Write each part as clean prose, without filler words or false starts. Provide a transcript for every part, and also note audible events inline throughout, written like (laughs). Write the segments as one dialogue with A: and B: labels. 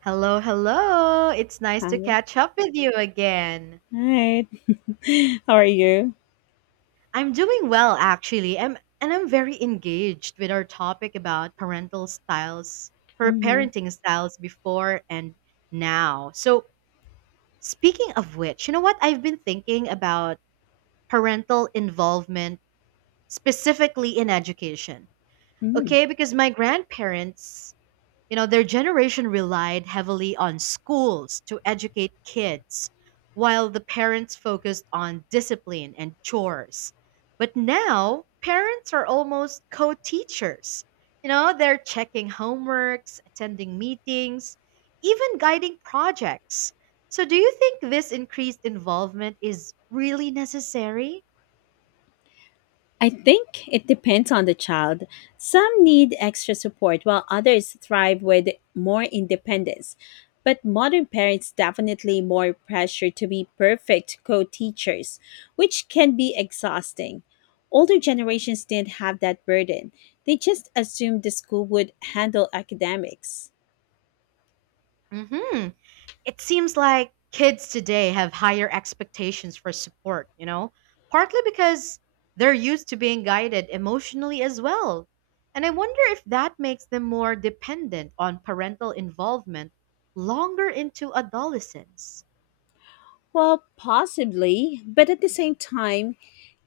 A: Hello, hello. It's nice to
B: Hi.
A: catch up with you again.
B: Hi. (laughs) How are you?
A: I'm doing well actually. I'm very engaged with our topic about parental styles,
B: Hmm.
A: parenting styles before and now. So, speaking of which, you know what? I've been thinking about parental involvement specifically in education.
B: Mm.
A: Okay, because my grandparents, you know, their generation relied heavily on schools to educate kids, while the parents focused on discipline and chores. But now, parents are almost co teachers. You know, they're checking homeworks, attending meetings, even guiding projects. So, do you think this increased involvement is really necessary?
B: I think it depends on the child. Some need extra support while others thrive with more independence. But modern parents definitely more pressure to be perfect co-teachers, which can be exhausting. Older generations didn't have that burden. They just assumed the school would handle academics.
A: Hmm. It seems like kids today have higher expectations for support, you know, partly because they're used to being guided emotionally as well. And I wonder if that makes them more dependent on parental involvement longer into adolescence.
B: Well, possibly, but at the same time,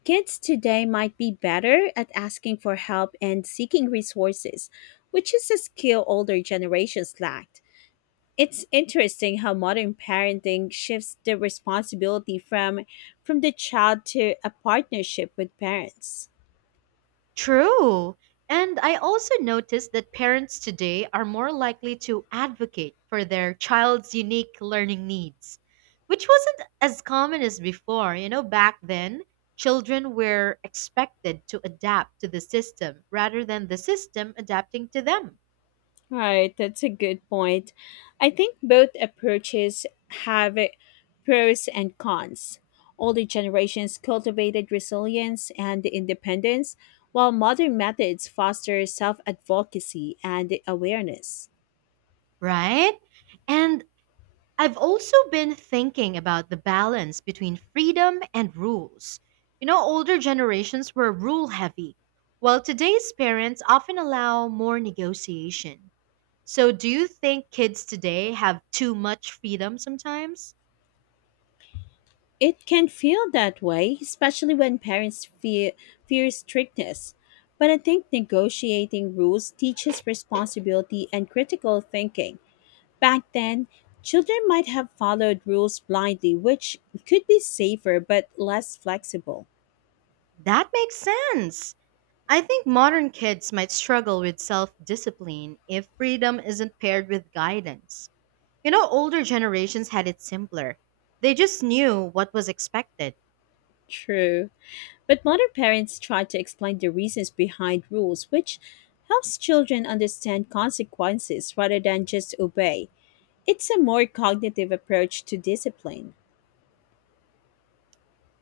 B: kids today might be better at asking for help and seeking resources, which is a skill older generations lacked. It's interesting how modern parenting shifts the responsibility from the child to a partnership with parents.
A: True. And I also noticed that parents today are more likely to advocate for their child's unique learning needs, which wasn't as common as before. You know, back then, children were expected to adapt to the system rather than the system adapting to them,
B: Right, that's a good point. I think both approaches have pros and cons. Older generations cultivated resilience and independence, while modern methods foster self advocacy and awareness.
A: right? And I've also been thinking about the balance between freedom and rules. You know, older generations were rule heavy, while today's parents often allow more negotiation. So, do you think kids today have too much freedom sometimes?
B: It can feel that way, especially when parents fear strictness. But I think negotiating rules teaches responsibility and critical thinking. Back then, children might have followed rules blindly, which could be safer but less flexible.
A: That makes sense. I think modern kids might struggle with self discipline if freedom isn't paired with guidance. You know, older generations had it simpler, they just knew what was expected.
B: True. But modern parents try to explain the reasons behind rules, which helps children understand consequences rather than just obey. It's a more cognitive approach to discipline.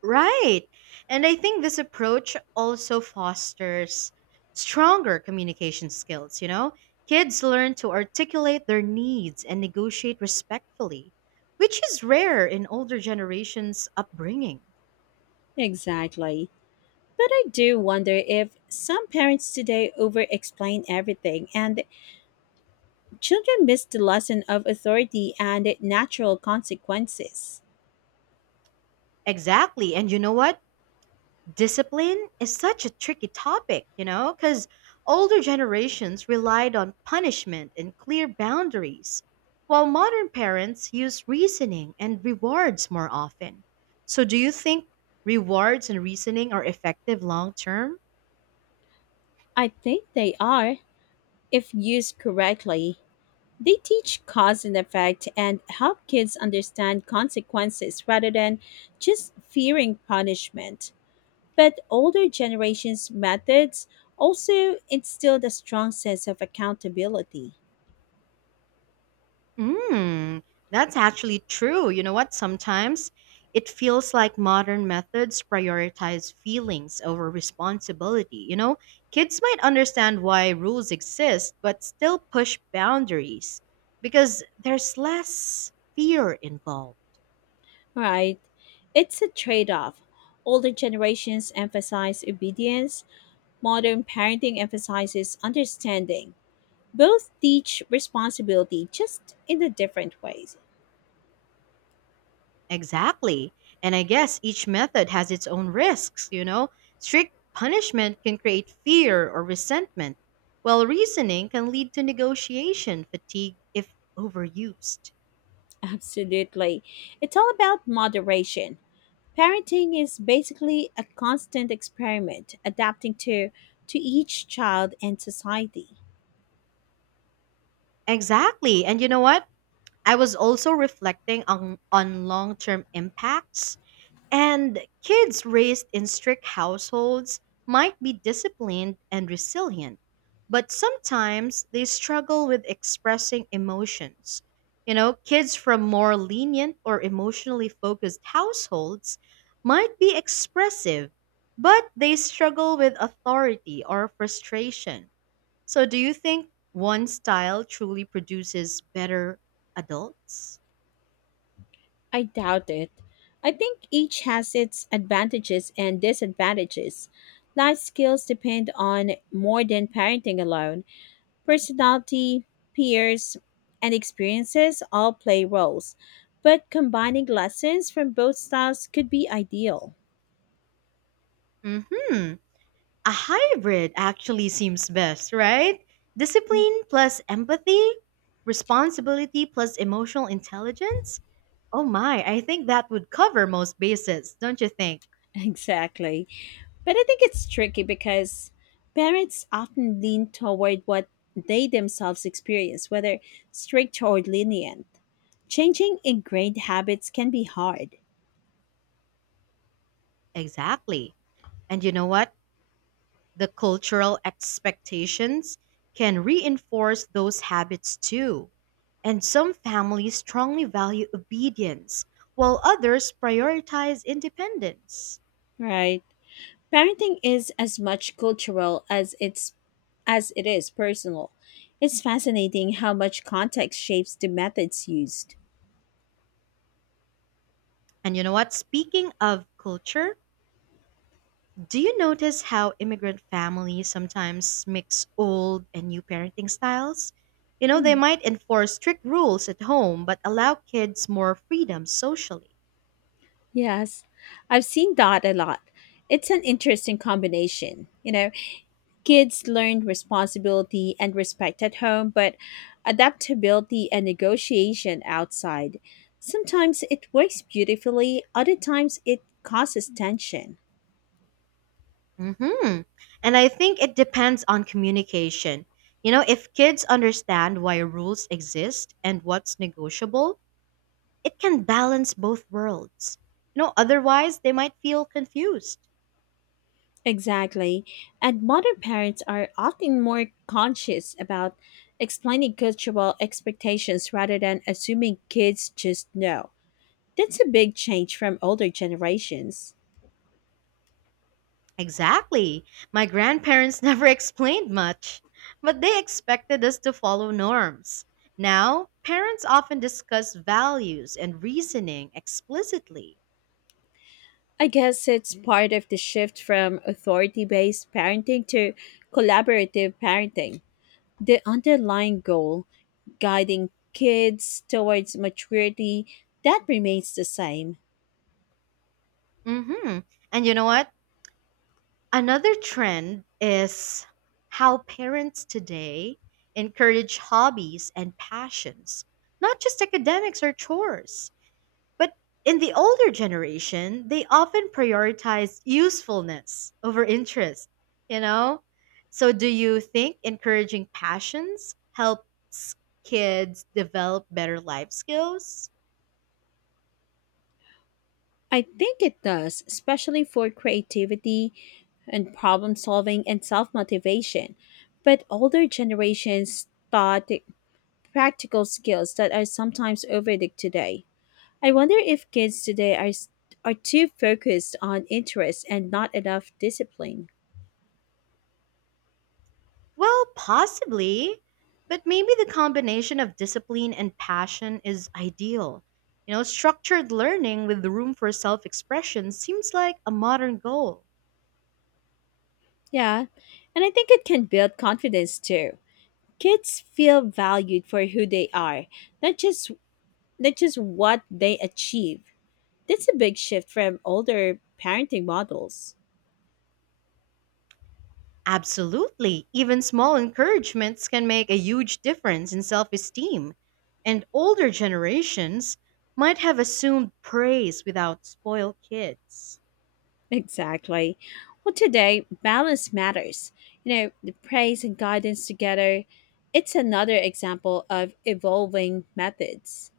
A: Right. And I think this approach also fosters stronger communication skills, you know? Kids learn to articulate their needs and negotiate respectfully, which is rare in older generations' upbringing.
B: Exactly. But I do wonder if some parents today over explain everything and children miss the lesson of authority and natural consequences.
A: Exactly. And you know what? Discipline is such a tricky topic, you know, because older generations relied on punishment and clear boundaries, while modern parents use reasoning and rewards more often. So, do you think rewards and reasoning are effective long term?
B: I think they are, if used correctly. They teach cause and effect and help kids understand consequences rather than just fearing punishment. But older generations' methods also instilled a strong sense of accountability.
A: Mm, that's actually true. You know what? Sometimes it feels like modern methods prioritize feelings over responsibility. You know, kids might understand why rules exist, but still push boundaries because there's less fear involved.
B: Right. It's a trade off. Older generations emphasize obedience, modern parenting emphasizes understanding. Both teach responsibility, just in a different ways.
A: Exactly. And I guess each method has its own risks, you know? Strict punishment can create fear or resentment, while reasoning can lead to negotiation fatigue if overused.
B: (laughs) Absolutely. It's all about moderation. Parenting is basically a constant experiment, adapting to each child and society.
A: Exactly. And you know what? I was also reflecting on long term impacts. And kids raised in strict households might be disciplined and resilient, but sometimes they struggle with expressing emotions. You know, kids from more lenient or emotionally focused households might be expressive, but they struggle with authority or frustration. So, do you think one style truly produces better adults?
B: I doubt it. I think each has its advantages and disadvantages. Life skills depend on more than parenting alone. Personality, peers, and experiences all play roles, but combining lessons from both styles could be ideal.
A: Mm hmm. A hybrid actually seems best, right?
B: (laughs)
A: Discipline plus empathy, responsibility plus emotional intelligence. Oh my, I think that would cover most bases, don't you think?
B: Exactly. But I think it's tricky because parents often lean toward what they themselves experience, whether strict or lenient. Changing ingrained habits can be hard.
A: Exactly. And you know what? The cultural expectations can reinforce those habits too. And some families strongly value obedience, while others prioritize independence.
B: Right. Parenting is as much cultural as it is personal. It's fascinating how much context shapes the methods used.
A: And you know what? Speaking of culture, do you notice how immigrant families sometimes mix old and new parenting styles? You know, they
B: Hmm.
A: might enforce strict rules at home but allow kids more freedom socially.
B: Yes, I've seen that a lot. It's an interesting combination. You know, kids learn responsibility and respect at home, but adaptability and negotiation outside. Sometimes it works beautifully, other times it causes tension.
A: Mhm. And I think it depends on communication. You know, if kids understand why rules exist and what's negotiable, it can balance both worlds. You know, otherwise they might feel confused.
B: Exactly. And modern parents are often more conscious about explaining cultural expectations rather than assuming kids just know. That's a big change from older generations.
A: Exactly. My grandparents (laughs) never explained much, but they expected us to follow norms. Now, parents often discuss values and reasoning explicitly.
B: I guess it's part of the shift from authority based parenting to collaborative parenting. The underlying goal, guiding kids towards maturity, that remains the same.
A: Mhm. And you know what? Another trend is how parents today encourage hobbies and passions, not just academics or chores. But in the older generation, they often prioritize usefulness over interest, you know? So do you think encouraging passions helps kids develop better life skills?
B: I think it does, especially for creativity and problem solving and self motivation. But older generations taught practical skills that are sometimes overlooked today. I wonder if kids today are too focused on interests and not enough discipline.
A: Well, possibly, but maybe the combination of discipline and passion is ideal. You know, structured learning with room for self expression seems like a modern goal.
B: Yeah, and I think it can build confidence too. Kids feel valued for who they are, not just not just what they achieve. That's a big shift from older parenting models.
A: Absolutely. Even small encouragements can make a huge difference in self esteem. And older generations might have assumed praise without spoiled kids.
B: Exactly. Well, today, balance matters. You know, the praise and guidance together. It's another example of evolving methods.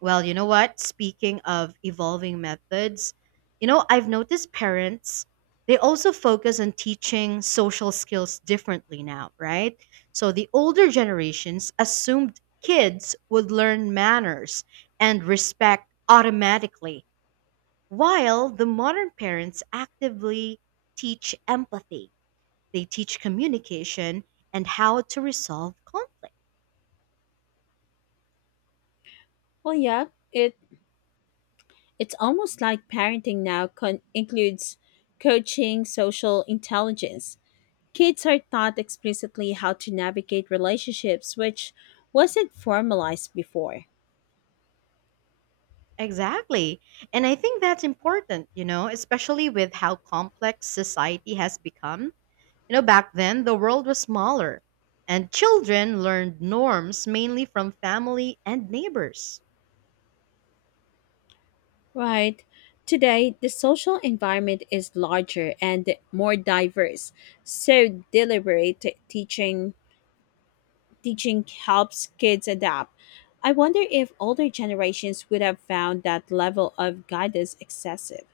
A: Well, you know what? Speaking of evolving methods, you know, I've noticed parents, they also focus on teaching social skills differently now, right? So the older generations assumed kids would learn manners and respect automatically, while the modern parents actively teach empathy, they teach communication and how to resolve conflict.
B: Well, yeah, it it's almost like parenting now includes coaching, social intelligence. Kids are taught explicitly how to navigate relationships, which wasn't formalized before.
A: Exactly. And I think that's important, you know, especially with how complex society has become. You know, back then, the world was smaller, and children learned norms mainly from family and neighbors.
B: Right. Today, the social environment is larger and more diverse. So deliberate teaching helps kids adapt. I wonder if older generations would have found that level of guidance excessive.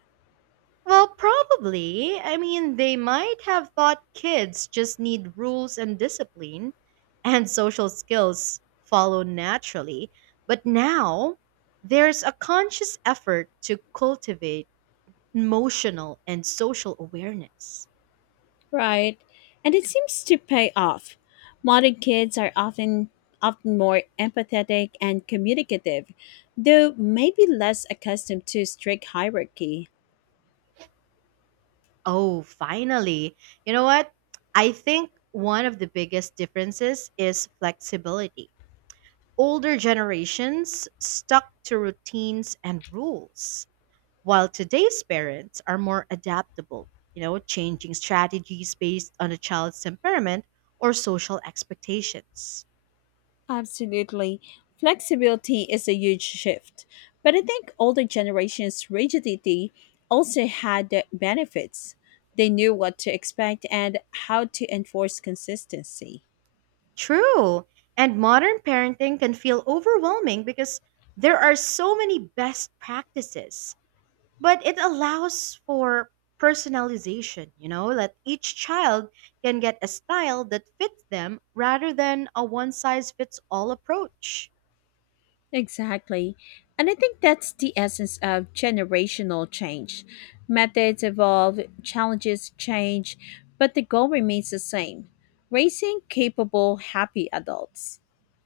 A: Well, probably. I mean, they might have thought kids just need rules and discipline, and social skills follow naturally. But now, there's a conscious effort to cultivate emotional and social awareness.
B: Right. And it seems to pay off. Modern kids are often more empathetic and communicative, though maybe less accustomed to strict hierarchy.
A: Oh, finally. You know what? I think one of the biggest differences is flexibility. Older generations stuck to routines and rules, while today's parents are more adaptable, you know, changing strategies based on a child's temperament or social expectations.
B: Absolutely. Flexibility is a huge shift. But I think older generations' rigidity also had the benefits. They knew what to expect and how to enforce consistency.
A: True. And modern parenting can feel overwhelming because there are so many best practices, but it allows for personalization, you know, that each child can get a style that fits them rather than a one size fits all approach.
B: Exactly. And I think that's the essence of generational change. Methods evolve, challenges change, but the goal remains the same, raising capable, happy adults.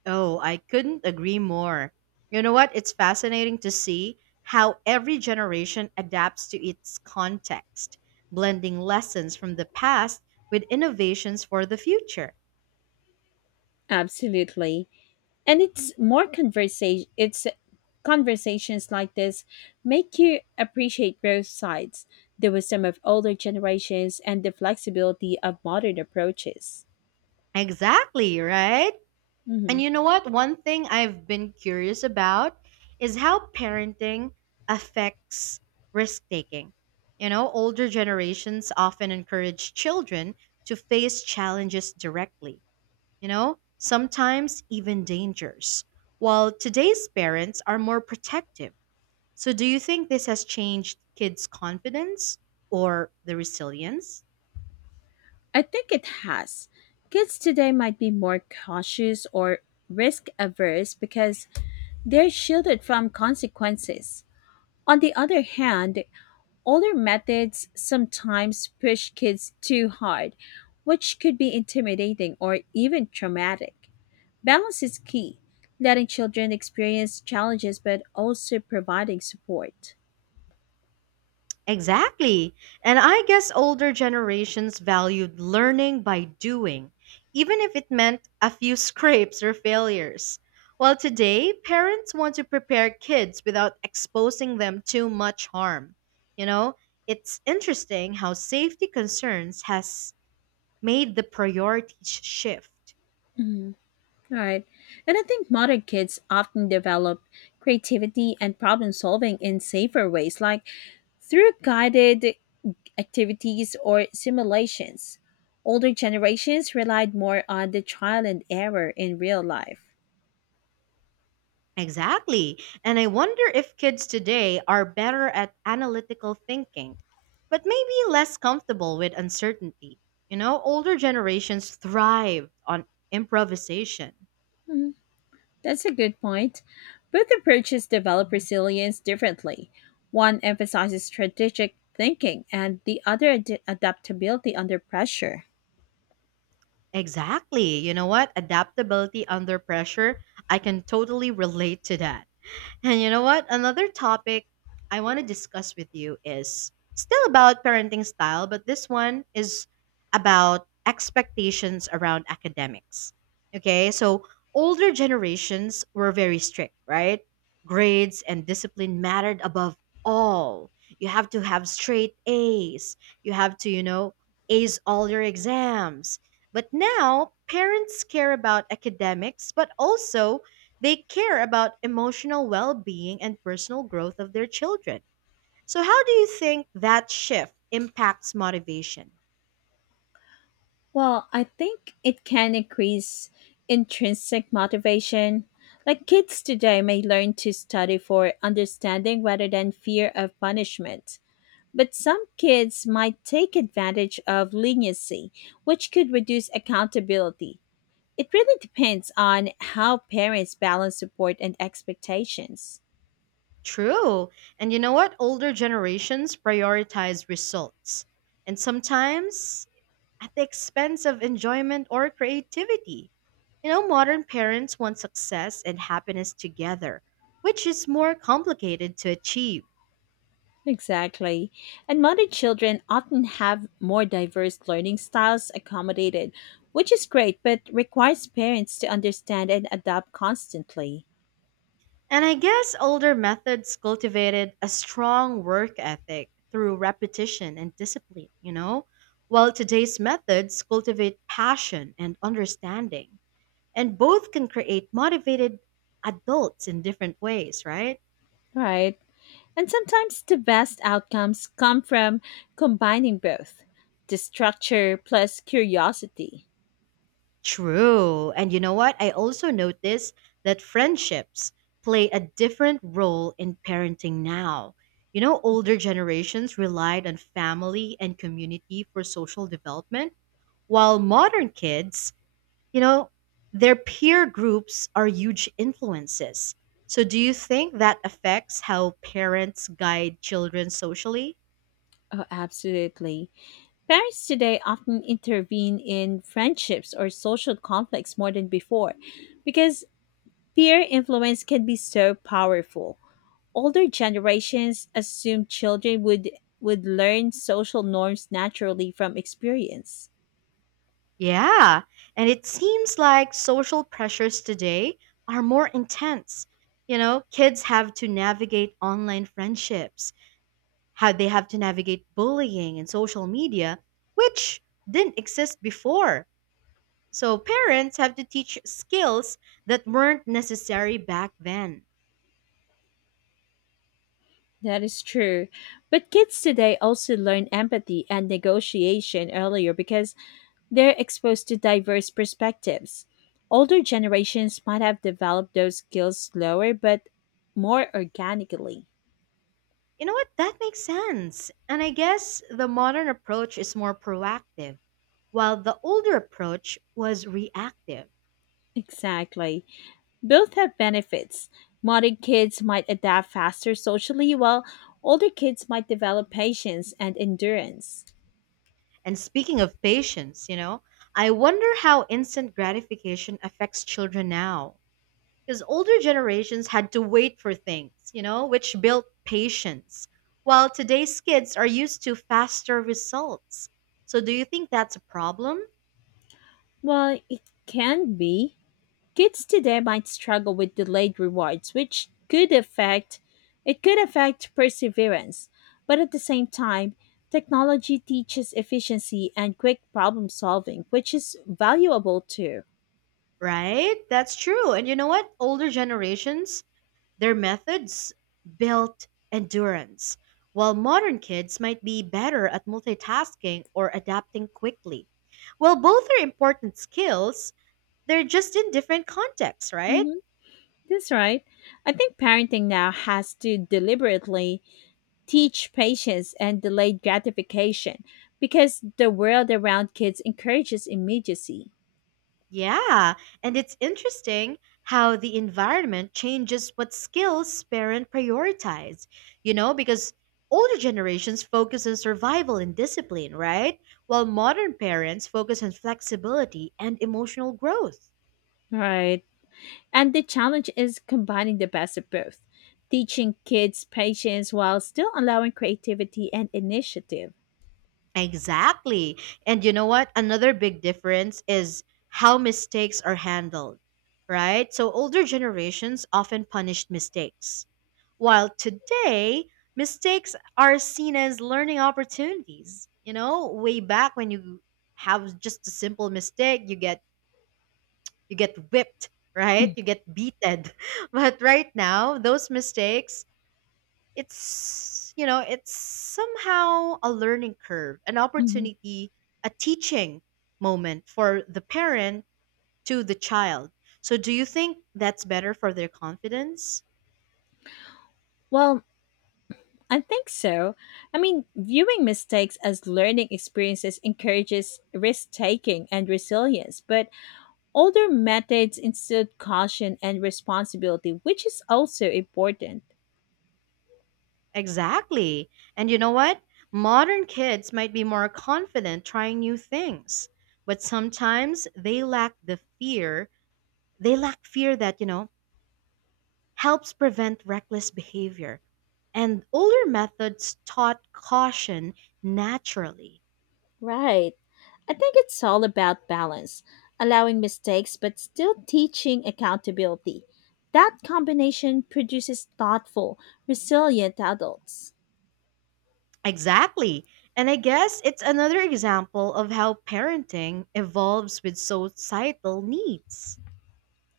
A: Oh, I couldn't agree more. You know what? It's fascinating to see how every generation adapts to its context, blending lessons from the past with innovations for the future.
B: Absolutely. And it's conversations like this make you appreciate both sides, the wisdom of older generations and the flexibility of modern approaches.
A: Exactly, right? And
B: Mhm.
A: you know what? One thing I've been curious about is how parenting affects risk taking. You know, older generations often encourage children to face challenges directly, you know, sometimes even dangerous, while today's parents are more protective. So, do you think this has changed kids' confidence or the resilience?
B: I think it has. Kids today might be more cautious or risk averse because they're shielded from consequences. On the other hand, older methods sometimes push kids too hard, which could be intimidating or even traumatic. Balance is key, letting children experience challenges but also providing support.
A: Exactly. And I guess older generations valued learning by doing, even if it meant a few (laughs) scrapes or failures. While today, parents want to prepare kids without exposing them to much harm. You know, it's interesting how safety concerns has made the priorities shift.
B: Mhm. Right. And I think modern kids often develop creativity and problem solving in safer ways, like through guided activities or simulations. Older generations relied more on the trial and error in real life.
A: Exactly. And I wonder if kids today are better at analytical thinking, but maybe less comfortable with uncertainty. You know, older generations thrived on improvisation.
B: Mhm. That's a good point. Both approaches develop resilience differently. One emphasizes strategic thinking, and the other adaptability under pressure.
A: Exactly. You know what? Adaptability under pressure. I can totally relate to that. And you know what? Another topic I want to discuss with you is still about parenting style, but this one is about expectations around academics. Okay, so older generations were very strict, right? Grades and discipline mattered above all. You have to have straight A's, you have to, you know, ace all your exams. But now, parents care about academics, but also they care about emotional well being and personal growth of their children. So, how do you think that shift impacts motivation?
B: Well, I think it can increase intrinsic motivation. Like kids today may learn to study for understanding rather than fear of punishment. But some kids might take advantage of leniency, which could reduce accountability. It really depends on how parents balance support and expectations.
A: True. And you know what? Older generations prioritize results, and sometimes at the expense of enjoyment or creativity. You know, modern parents want success and happiness together, which is more complicated to achieve.
B: Exactly. And modern children often have more diverse learning styles accommodated, which is great but requires parents to understand and adapt constantly.
A: And I guess older methods cultivated a strong work ethic through repetition and discipline, you know? While today's methods cultivate passion and understanding, and both can create motivated adults in different ways, right?
B: Right. And sometimes the best outcomes come from combining both, the structure plus curiosity.
A: True. And you know what? I also noticed that friendships play a different role in parenting now. You know, older generations relied on family and community for social development, while modern kids, you know, their peer groups are huge influences. So, do you think that affects how parents guide children socially?
B: Oh, absolutely. Parents today often intervene in friendships or social conflicts more than before because peer influence can be so powerful. Older generations assumed children would learn social norms naturally from experience.
A: Yeah, and it seems like social pressures today are more intense. You know, kids have to navigate online friendships, how they have to navigate bullying and social media, which didn't exist before. So parents have to teach skills that weren't necessary back then.
B: That is true. But kids today also learn empathy and negotiation earlier because they're exposed to diverse perspectives. Older generations might have developed those skills slower but more organically.
A: You know what? That makes sense. And I guess the modern approach is more proactive, while the older approach was reactive.
B: Exactly. Both have benefits. Modern kids might adapt faster socially, while older kids might develop patience and endurance.
A: And speaking of patience, you know, I wonder how instant gratification affects children now. Because older generations had to wait for things, you know, which built patience, while today's kids are used to faster results. So do you think that's a problem?
B: Well, it can be. Kids today might struggle with delayed rewards, which could affect perseverance. But at the same time, technology teaches efficiency and quick problem solving, which is valuable too.
A: Right? That's true. And you know what? Older generations, their methods built endurance, while modern kids might be better at multitasking or adapting quickly. Well, both are important skills, they're just in different contexts, right?
B: Hmm. That's right. I think parenting now has to deliberately teach patience and delayed gratification because the world around kids encourages immediacy.
A: Yeah, and it's interesting how the environment changes what skills parents prioritize, you know, because older generations focus on survival and discipline, right? While modern parents focus on flexibility and emotional growth.
B: Right. And the challenge is combining the best of both, teaching kids patience while still allowing creativity and initiative.
A: Exactly. And you know what? Another big difference is how mistakes are handled, right? So older generations often punished mistakes, while today, mistakes are seen as learning opportunities. You know, way back when you have just a simple mistake, you get whipped, right? You get beaten. (laughs) But right now, those mistakes, it's you know, it's somehow a learning curve, an
B: Hmm.
A: opportunity, a teaching moment for the parent to the child. So do you think that's better for their confidence?
B: Well, I think so. I mean, viewing mistakes as learning experiences encourages risk taking and resilience, but older methods instill caution and responsibility, which is also important.
A: Exactly. And you know what? Modern kids might be more confident trying new things, but sometimes they lack the fear. They lack fear that, helps prevent reckless behavior. And older methods taught caution naturally.
B: Right. I think it's all about balance, allowing mistakes but still teaching accountability. That combination produces thoughtful, resilient adults.
A: Exactly. And I guess it's another example of how parenting evolves with societal needs.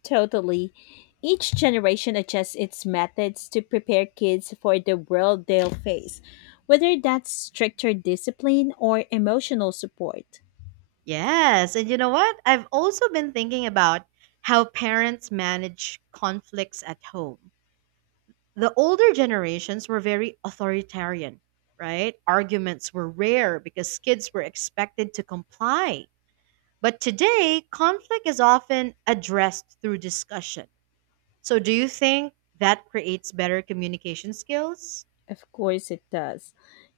B: Totally. Each generation adjusts its methods to prepare kids for the world they'll face, whether that's stricter discipline or emotional support.
A: Yes, and you know what? I've also been thinking about how parents manage conflicts at home. The older generations were very authoritarian, right? Arguments were rare because kids were expected to comply. But today, conflict is often addressed through discussion. So, do you think that creates better communication skills?
B: Of course it does.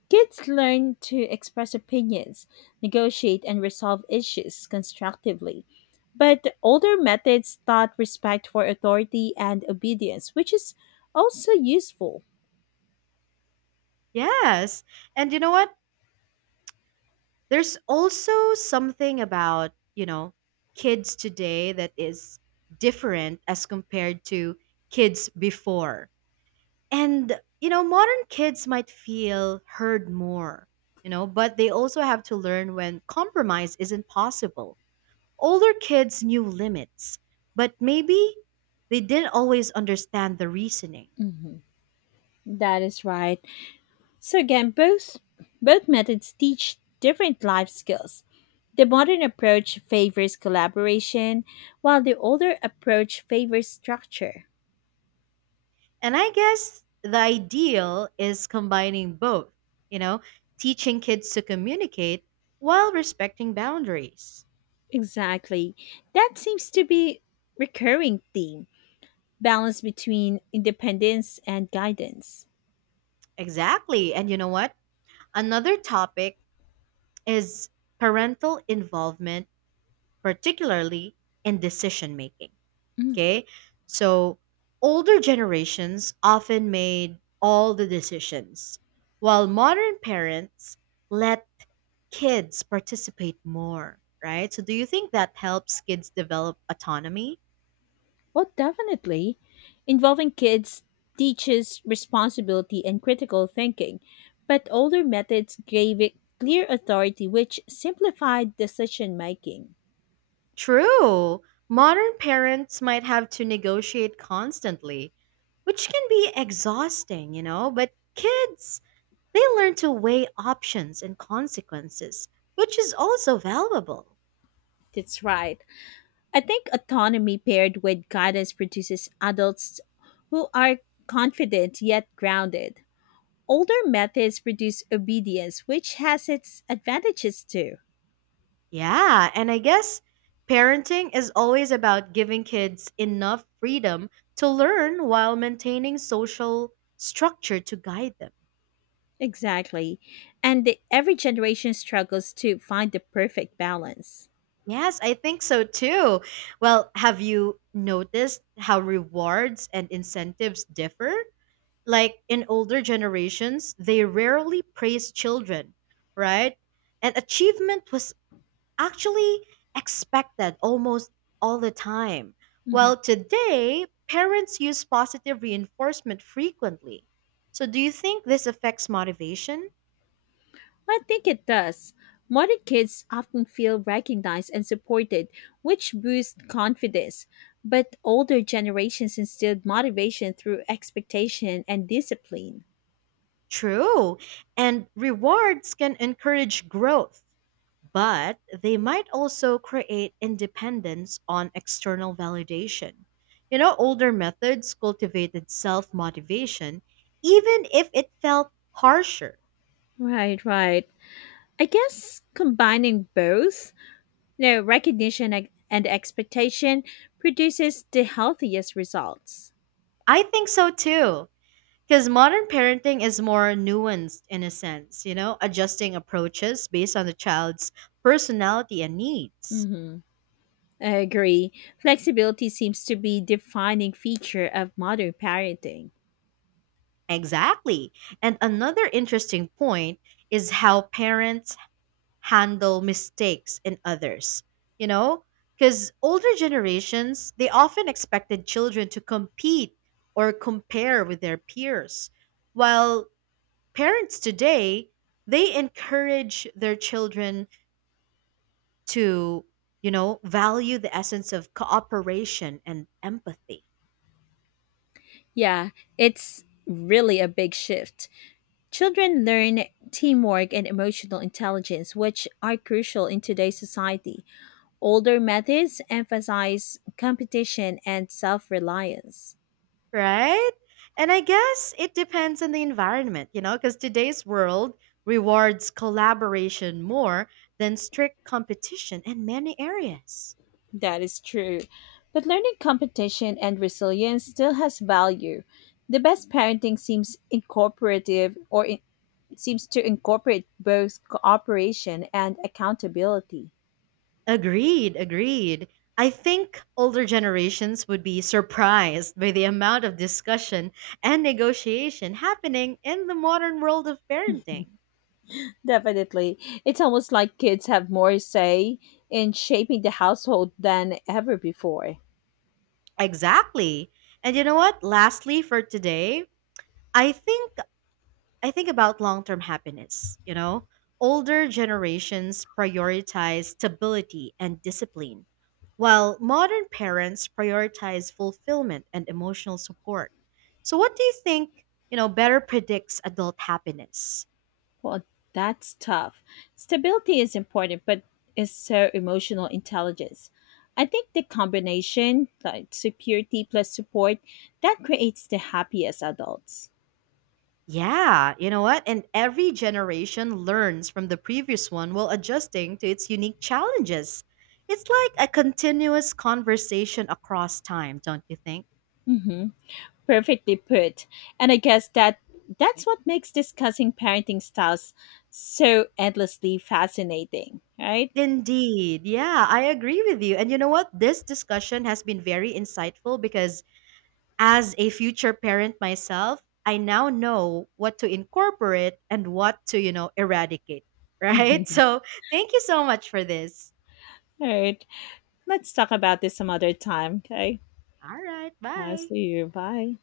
B: Kids learn to express opinions, negotiate, and resolve issues constructively. But older methods taught respect for authority and obedience, which is also useful.
A: Yes. And you know what? There's also something about, kids today that is different as compared to kids before. And, modern kids might feel heard more, but they also have to learn when compromise isn't possible. Older kids knew limits, but maybe they didn't always understand the reasoning.
B: That is right. So again, both methods teach different life skills. The modern approach favors collaboration, while the older approach favors structure.
A: And I guess the ideal is combining both, you know, teaching kids to communicate while respecting boundaries.
B: Exactly. That seems to be recurring theme, balance between independence and guidance.
A: Exactly. And you know what? Another topic is parental involvement, particularly in decision making.
B: Mm.
A: Okay. So older generations often made all the decisions, while modern parents let kids participate more, right? So, do you think that helps kids develop autonomy?
B: Well, definitely. Involving kids teaches responsibility and critical thinking, but older methods gave it clear authority, which simplified decision making.
A: True. Modern parents might have to negotiate constantly, which can be exhausting, but kids, they learn to weigh options and consequences, which is also valuable.
B: That's right. I think autonomy paired with guidance produces adults who are confident yet grounded. Older methods produce obedience, which has its advantages too.
A: Yeah, and I guess parenting is always about giving kids enough freedom to learn while maintaining social structure to guide them.
B: Exactly. And every generation struggles to find the perfect balance.
A: Yes, I think so too. Well, have you noticed how rewards and incentives differ? Like in older generations, they rarely praised children, right? And achievement was actually expected almost all the time.
B: Mhm.
A: Well, today, parents use positive reinforcement frequently. So, do you think this affects motivation?
B: I think it does. Modern kids often feel recognized and supported, which boosts confidence. But older generations instilled motivation through expectation and discipline.
A: True, and rewards can encourage growth, but they might also create independence on external validation. You know, older methods cultivated self motivation, even if it felt harsher.
B: Right, right. I guess combining both, you know, recognition and expectation produces the healthiest results.
A: I think so too, because modern parenting is more nuanced in a sense, adjusting approaches based on the child's personality and needs.
B: Hmm. I agree. Flexibility seems to be defining feature of modern parenting.
A: Exactly. And another interesting point is how parents handle mistakes in others. You know, because older generations, they often expected children to compete or compare with their peers. While parents today, they encourage their children to value the essence of cooperation and empathy.
B: Yeah, it's really a big shift. Children learn teamwork and emotional intelligence, which are crucial in today's society. Older methods emphasize competition and self-reliance.
A: Right? And I guess it depends on the environment, because today's world rewards collaboration more than strict competition in many areas.
B: That is true. But learning competition and resilience still has value. The best parenting seems incorporative or in, seems to incorporate both cooperation and accountability.
A: Agreed, agreed. I think older generations would be surprised by the amount of discussion and negotiation happening in the modern world of parenting.
B: Definitely. It's almost like kids have more say in shaping the household than ever before.
A: Exactly. And you know what? Lastly, for today, I think I think about long term happiness, you know? Older generations prioritize stability and discipline, while modern parents prioritize fulfillment and emotional support. So, what do you think, better predicts adult happiness?
B: Well, that's tough. Stability is important, but it's so emotional intelligence. I think the combination, like security plus support, that creates the happiest adults.
A: Yeah, you know what? And every generation learns from the previous one while adjusting to its unique challenges. It's like a continuous conversation across time, don't you think?
B: Mm-hmm. Perfectly put. And I guess that's what makes discussing parenting styles so endlessly fascinating, right?
A: Indeed. Yeah, I agree with you. And you know what? This discussion has been very insightful because as a future parent myself, I now know what to incorporate and what to eradicate. (laughs)
B: (laughs)
A: Right?
B: All
A: So thank you so much for this.
B: right. Let's talk about this some other time. Okay.
A: All right.
B: I'll
A: Bye.
B: see you. Bye.